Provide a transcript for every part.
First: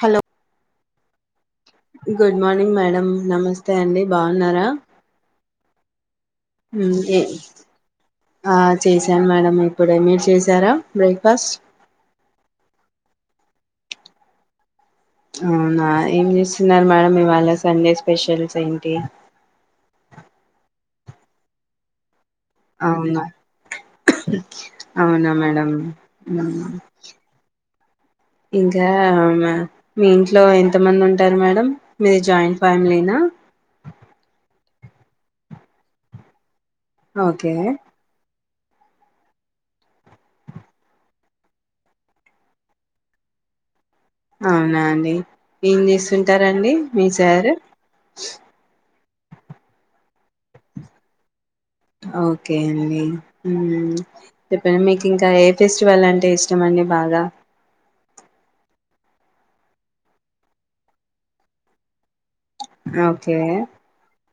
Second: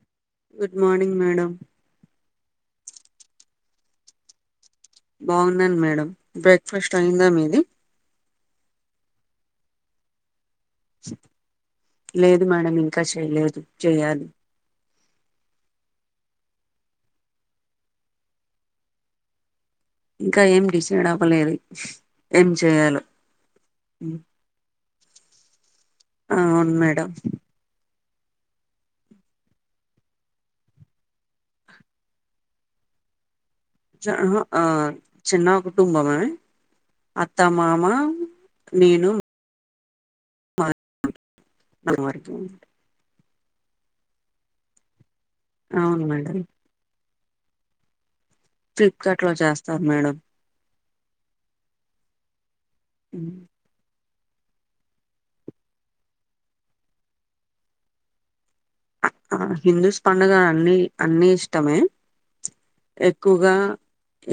Hello good morning madam good morning madam నమస్తే అండి బాగున్నారా బాగున్నాను మేడం బ్రేక్ఫాస్ట్ అయి్యందా మీది ఆ చేశాను మేడం ఇప్పుడు మీర్ చే జరా బ్రేక్ఫాస్ట్ లేదు మేడం ఇంకా చెయలేదు చెయ్యాలి అవునా ఏం చేస్తున్నారు మేడం ఇవాళ సండే స్పెషల్స్ ఏంటి ఇంకా ఏమి డిసైడ్ అవ్వలేదా అవునా అవునా మేడం డం ఆ అవును మేడం ఇంకా మీ ఇంట్లో ఎంతమంది ఉంటారు మేడం మీది జాయింట్ ఫ్యామిలీనా ఆ చిన్న కుటుంబమ అత్త ఓకే మామా నేను అమ్మవారికి అవునా అండి ఏం అవును మేడం చేస్తుంటారండి మీ సారూ ఫ్లిప్కార్ట్ లో చేస్తారు మేడం ఓకే అండి హ్మ్ చెప్పండి మీకు ఇంకా ఏ ఫెస్టివల్ అంటే ఇష్టం అండి బాగా ఆ హిందూస్ పడుగ అన్ని అన్ని ఇష్టమే ప్చ్ ఓకే ఎక్కువగా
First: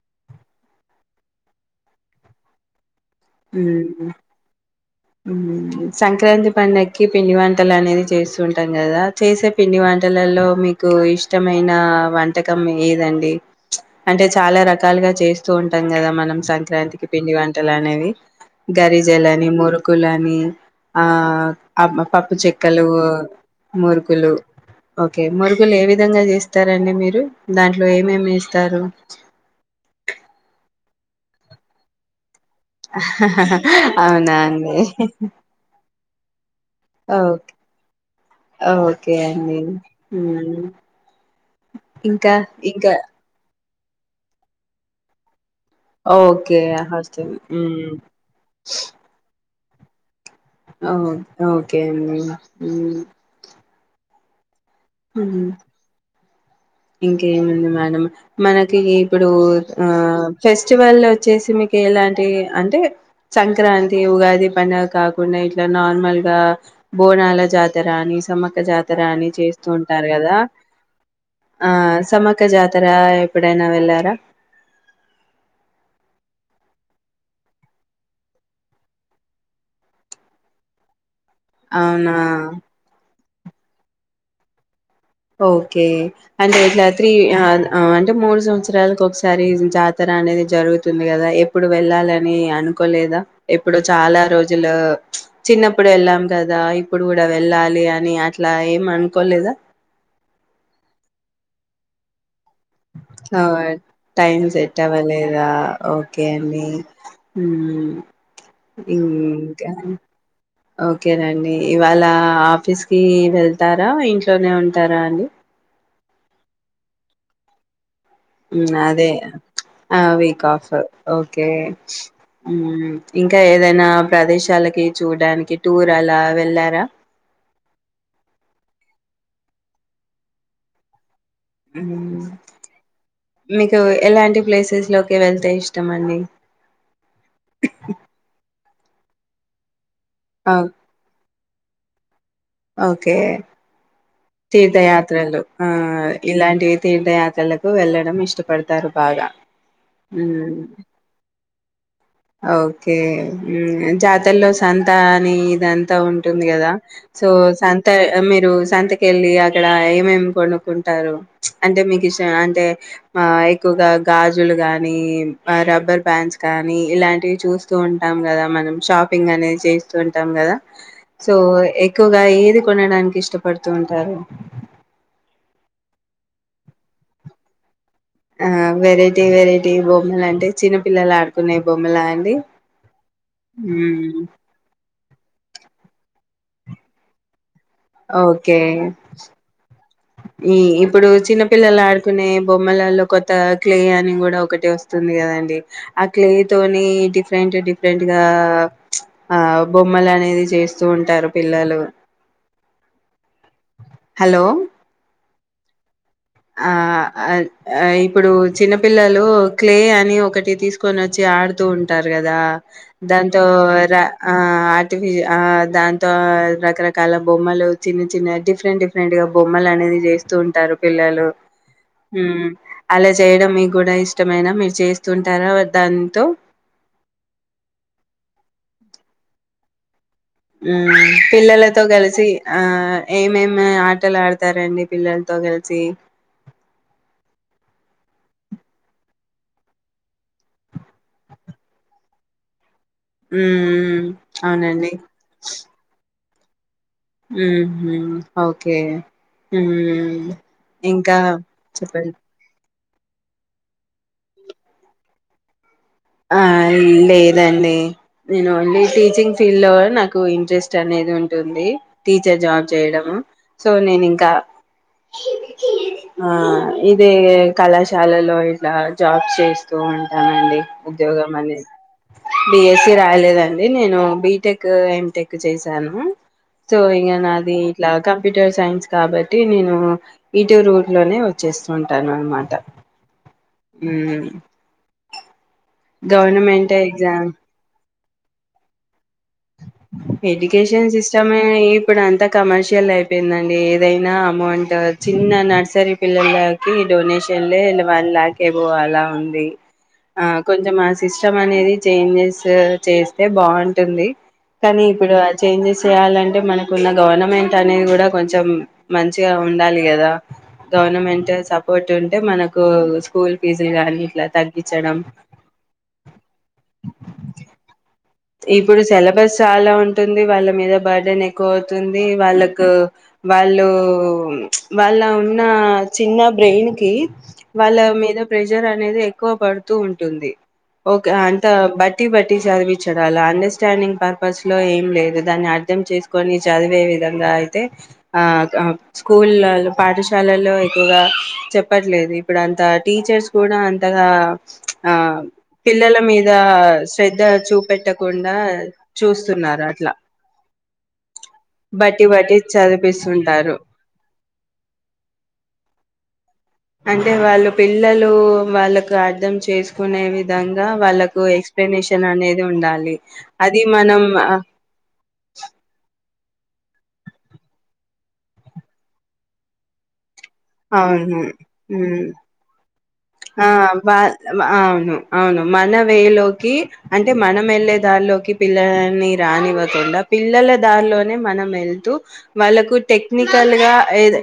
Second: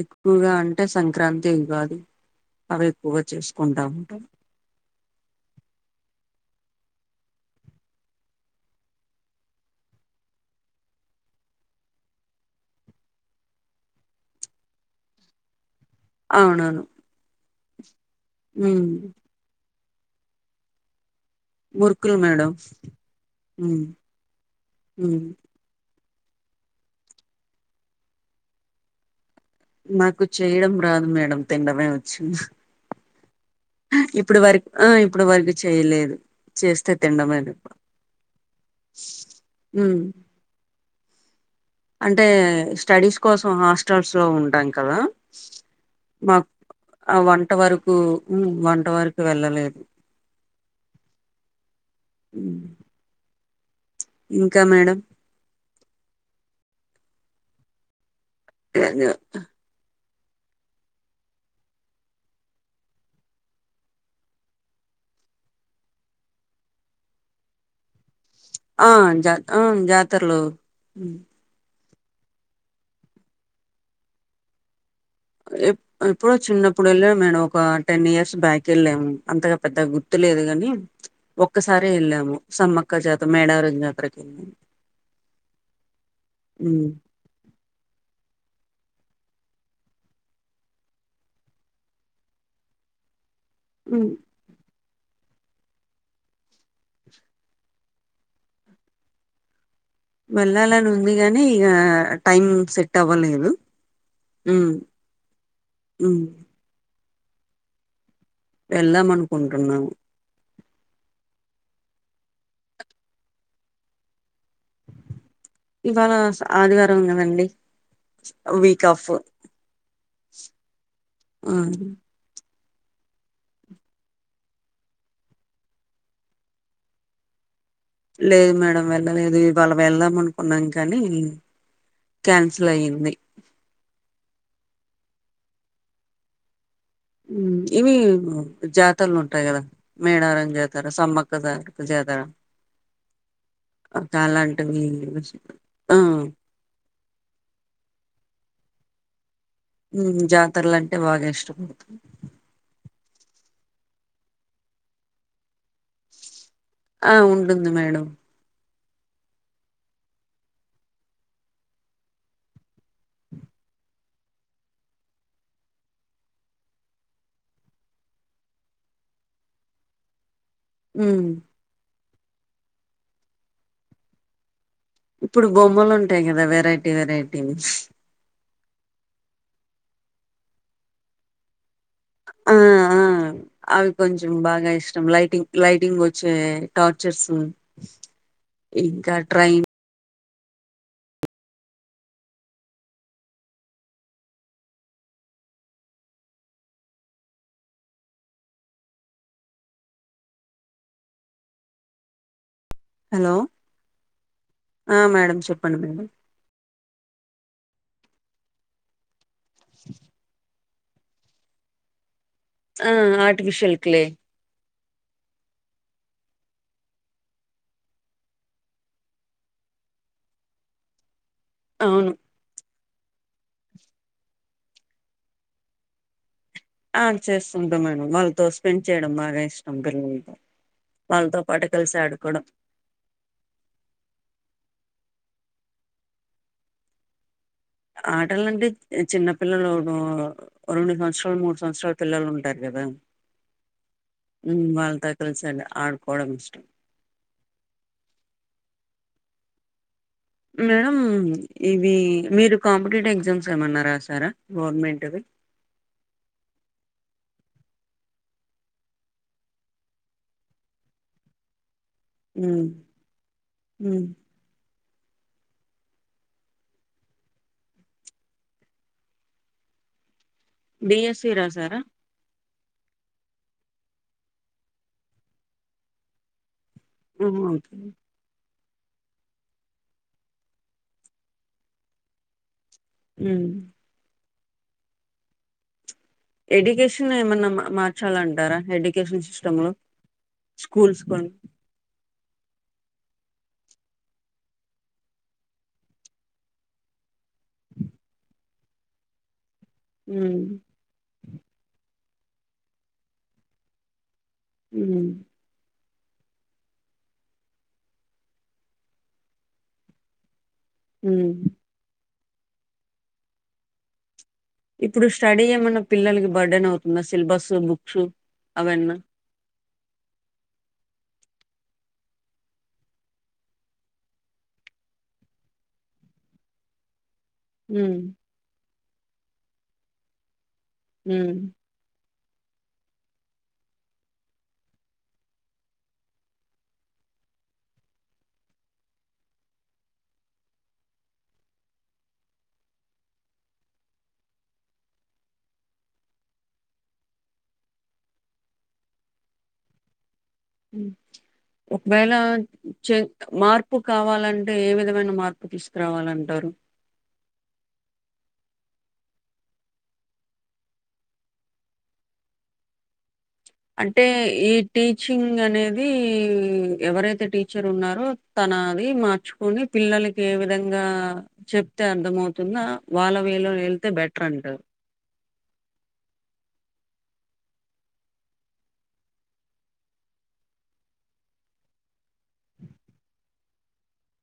ఎ ఎక్కువగా అంటే సంక్రాంతి ఉగాది అవే హ్మ్ హ్మ్ సంక్రాంతి పండక్కి పిండి వంటలు అనేది చేస్తూ ఉంటాం కదా చేసే పిండి వంటలలో మీకు ఇష్టమైన వంటకం ఏదండి ప్చ్ అంటే చాలా రకాలుగా చేస్తూ ఉంటా ఉంటాం కదా మనం అవునవును సంక్రాంతికి పిండి వంటలు అనేవి ఉమ్ గ్యారీజ ఎలా నిం మురుకులుని ఆ మురుకులు పప్పు మేడం చెక్కలు ఉమ్ ముగులు ఒకే ఉమ్ ముగులు ఏ విధంగా చేస్తారండి మీరు దాంట్లో ఏమేమి చేస్తారు నాకు చేయడం రాదు మేడం తినండమే వచ్చు అవునా ఇప్పుడు వరకు అండి ఆ ఇప్పుడు వరకు చేయలేదు చేస్తే తినడమే ఓకే ఓకే అండి ఉమ్ హ్మ్ అంటే స్టడీస్ కోసం హాస్ట్ క్వటల్స్ లో ఉంటాం కదా మాక్ ఓకే ఆ హాస్టల్ వంట ఉమ్, వరకు మ్మ్ వంట వరకు వెళ్ళలేదు ఓ ఒకే హ్మ్ కా మేడం ఇంకేముంది మేడం మనకి ఇప్పుడు ఆ ఫెస్టివల్ వచ్చేసి మీకు ఎలాంటివి అంటే సంక్రాంతి ఉగాది పండుగ కాకుండా ఇట్లా నార్మల్ గా బోనాల జాతర అని మ్మక ఆ జాతర అని జా చే ఆ ఉంటారు కదా జాతరలు ఉమ్ ఆ సమక్క జాతర ఎప్పుడైనా వెళ్ళారా ఎప్పుడో చిన్నప్పుడు వెళ్ళ మేడమ్ ఒక టెన్ ఇయర్స్ బ్యాక్ వెళ్ళాము. అంతగా పెద్ద గుర్తు లేదు కాని ఒక్కసారే అవునా వెళ్ళాము సమ్మక్క జాత మేడారం జాతర కి ఓకే అంటే ఇట్లా త్రీ ఆ అంటే మూడు సం సంవత్సరాలకు ఒకసారి జాతర అనేది జరుగుతుంది. కదా ఎప్పుడు వెళ్ళాలని అనుకోలేదా ఇప్పుడు హ్మ్ చాలా రోజులు చిన్నప్పుడు వెళ్ళాం కదా ఇప్పుడు కూడా వెళ్ళాలి అని అట్లా ఏం అనుకోలేదా వెళ్లాలని ఉంది గాని ఇగ టైం సెట్ అవ్వలేదు టైం హ్మ్ సెట్ అవ్వలేదా హ్మ్ ఓకే అండి ఉ వెళ్దాం ఇంక అనుకుంటున్నాము ఓకేనండి ఇ వాళ ఆఫీస్ కి వెళ్తారా ఇంట్లోనే ఉంటారా అండి ఆ ఆదివారం కదండి వీక్ అదే ఆఫ్ ఆ వీక్ ఆఫ్ ఓకే ఆ మ్ ఇంకా ఏదైనా ప్రదేశాలకి చూడానికి టూర్ అలా వెళ్ళారా లేదు మేడం వెళ్ళలేదు ఇవాళ వెళ్దాం అనుకున్నాం కానీ ఉమ్ క్యాన్సిల్ అయ్యింది మీకు ఎలాంటి ప్లేసెస్ లో కే వెళ్తే ఇష్టం అండి ఉమ్ ఇవి జత తల్లు ఉట్టా కదా మేడారం ఓ- జాతర సమ్మక్కజాతర చేత స ఓకే అలాంటివి తీర్థయాత్రలు ఆ ఇలాంటివి తీర్థయాత్రలకు వెళ్ళడం ఇష్టపడుతు ఉంటారు బాగా ఉమ్ మ్మ్. జాతరలు అంటే బాగా ఇష్ట ఉమ్ జాతల్లో సంతా అని ఇదంతా ఉంటుంది ఉంది కదా ఆ సో ఉంటుంది సంత మేడం మీరు సంత కెళ్ళి అక్కడ ఏమేం కొనుక్కుంటారు. అంటే మీకు ఇష్టం అంటే ఆ ఎక్కువగా గాజులు గానీ రబ్బర్ బాండ్స్ గానీ ఇలాంటివి చూస్తూ ఉంటాం కదా మనం షాపింగ్ అనేది చేస్తూ ఉంటాం కదా ఉమ్ సో ఇక్ ఎక్కువగా ఏది కొనడానికి ఇష్టపడు తూ ఉంటారు ఇప్పుడు బొమ్మలు ఉంటాయి కదా వెరైటీ వెరైటీస్ ఆ వెరైటీ వెరైటీ బొమ్మలు అంటే చిన్న పిల్లలు ఆడుకునే బొమ్మ ఆ ఆ అవి హ్మ్. కొంచెం బాగా ఇష్టం లటింగ్ లైటింగ్ వచ్చే టార్చర్స్ ఓకే. ఇంకా ట్రైన్ ఈ ఇప్పుడు చిన్నపిల్లలు ఆడుకునే బొమ్మలలో కొత్త క్లే అని కూడా ఒకటి వస్తుంది కదండి ఆ క్లే తోని డిఫరెంట్ డిఫరెంట్ గా ఆ బొమ్మలు అనేది చేస్తూ ఉంటారు పిల్లలు హలో హలో మేడం చెట్ పను మడి ఆ ఇప్పుడు చిన్నపిల్లలు క్లే అని ఒకటి తీసు కొన వచ్చి ఆడుతూ ఉంటారు కదా ఆ దాంతో ఆర్టిఫిషియల్ క్లే ఆ దాంతో రకరకాల బొమ్మలు చిన్న చిన్న డిఫరెంట్ డిఫరెంట్ గా బొమ్మలు అనేది చేస్తూ ఉంటారు పిల్లలు అవును హ అలా చేయడం మీకు కూడా ఇష్టమైన మీరు చేస్తుంటారా దాంతో ఆ చేస్తుంటా మేడం వాళ్ళతో స్పెండ్ చేయడం బాగా ఇష్టం పిల్లకి ఆ పిల్లలతో కలిసి ఆ ఏమేమి ఆటలు ఆడతారండి పిల్లలతో కెలిసి ఆటలంటే చిన్న పపిల్లలు రెండు సంవత్సరాలు మూడు సంవత్సరాలు పిల్లలు ఉంటారు కదా ఉ అవునండి డమిష్టం ఒకే మేడం ఇవి మీరు కాంపిటేటివ్ ఎగ్జామ్స్ ఏమన్న రా సారా గవర్నమెంట్ది ఆ లేదండి నేను ఓన్లీ టీచింగ్ ఫీల్డ్ లో నాకు ఇంట్రెస్ట్ అనేది ఉంటుంది టీచర్ జాబ్ చేయడము సో నేను ఇంకా ఆ ఇదే కళాశాలలో ఇట్లా జాబ్స్ చేస్తూ ఉంటామండి బియస్వి రా సారా బిఎస్సి రాలేదండి నేను బిటెక్ ఎటెక్ చేశాను సో ఇ ఓహో! నాది ఓకే ఇట్లా కంప్యూటర్ సైన్స్ కాబట్టి నేను ఇటు రూట్ లోనే వచ్చేస్తు ఉంటాను అనమాట హ్మ్. హ్మ్ గవర్నమెంట్ ఎగ్జామ్ చాలా అంటారా ఎడ్యుకేషన్ సిస్టమ్ లో ఎజుకషన్ స్కూల్స్ సిస్టమ్ కొని ఏ పంత కమర్షియల్ అయిపోయిందండి ఏదైనా అమౌంట్ చిన్న నర్సరీ పిల్లలకి డొనేషన్లే వన్ ల్యాక్ అయి పోవాల ఉంది ఆ కొంచెం మా సిస్టం అనేది చేంజెస్ చేస్తే బాగుంటుంది కానీ ఇప్పుడు ఆ చేంజెస్ చేయాలంటే మనకున్న గవర్నమెంట్ అనేది కూడా కొంచెం మంచిగా ఉండాలి కదా గవర్మెంట్ సపోర్ట్ ఉ అంటే మనకు స్కూల్ ఫీజులు గానీ ఇట్లా తగ్గించడం ఇప్పుడు స్టడీ ఏమన్నా పిల్లలకి బర్డన్ అవుతుందా సిలబస్ బుక్స్ ఇప్పుడు అవన్నా సెలబస్ ఆ చాలా ఉంటుంది వాళ్ళ మీద బర్త్డేన్ ఎక్కువ అవుతుంది వాళ్ళకు వాళ్ళు వాళ్ళ ఉన్న చిన్న బ్రెయిన్ కి వాళ్ళ హ్మ్. మీద ప్రెజర్ అ అనేది ఎక్కువ పడుతూ ఉంటుంది ఓకే హ్మ్. అంట బట్ తి వడ్డీసార్ వి అండర్స్టాండింగ్ పర్పస్ లో ఏం లేదు దాన్ని అర్థం చేసుకొని చదివే విధంగా అయితే ఆ స్కూల్లో పాఠశాలలో ఎక్కువగా చెప్పట్లేదు ఇప్పుడు అంత టీచర్స్ కూడా అంతగా అపిల్లల మీద శ్రద్ధ చూప పెట్టకుండా చూస్తున్నారు అట్లా బట్టి ఒకవేళ బట్టి చె చదిపిస్తుంటారు మార్పు కావాలంట అంటే ఏ విధమైన మార్పు తీసుకురావాలంటా అంటే వాళ్ళు పిల్లలు వాళ్ళకు అర్థం చేసుకునే విధంగా వాళ్ళకు ఎక్సప్లనేషన్ అనేది ఉండాలి. అది అంటే మనం ఈ టీచింగ్ అనేది... ఎవరైతే టీచర్ ఉన్నారో తన అది మార్చుకొని పిల్లలకి ఏ విధంగా అవును చెప్తే ఉమ్ అర్థమవుతుందొ ఆ బా అవును అవును. మన వేలోకి అంటే మనం ఎళ్ళే దారిలోకి పిల్లలని రానివ్వకుండ పిల్లల దారిలోనే మనం ఎళ్తూ వాళ్ళకు టెక్నిక్ టెక్నికల్ గ ఏదై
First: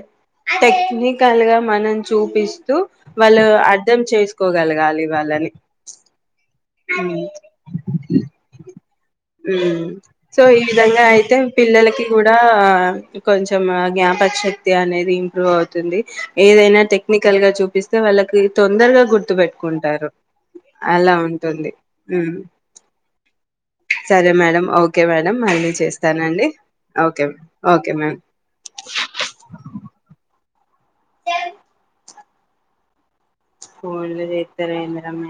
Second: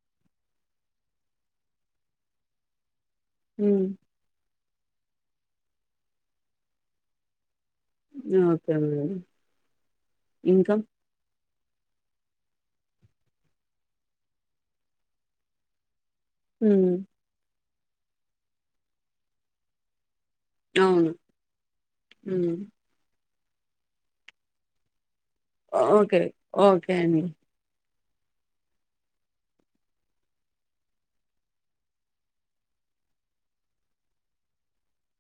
టెక్నికల్ గా మనం చూపిస్తూ వాళ్లు హ్మ్. అర్ధం చేసుకోగలగాలి వాళ్ళని ఆ ఓకే మ్మ ఉమ్మ్. సో ఈ విధంగా అయితే పిల్లలకి కూడా కొంచెం జ్ఞాపకశక్తి అనేది ఇంప్రూవ్ అవుతుంది. ఏదైనా హ్మ్. టెక్నికల్ గా చూ ఇస్తే వాళ్ళకి తొందరగా గుర్తు పెట్టుకుంటారు. అవును. అలా ఉంటుంది. మ్మ్ హ్మ్. సరే మేడం ఓకే మరి మళ్ళీ ఓకే. చేస్తానండి అండి. ఓకే ఓకే మ్యామ్ ఏం ఫోన్లు చేత్త లేం మేడం నే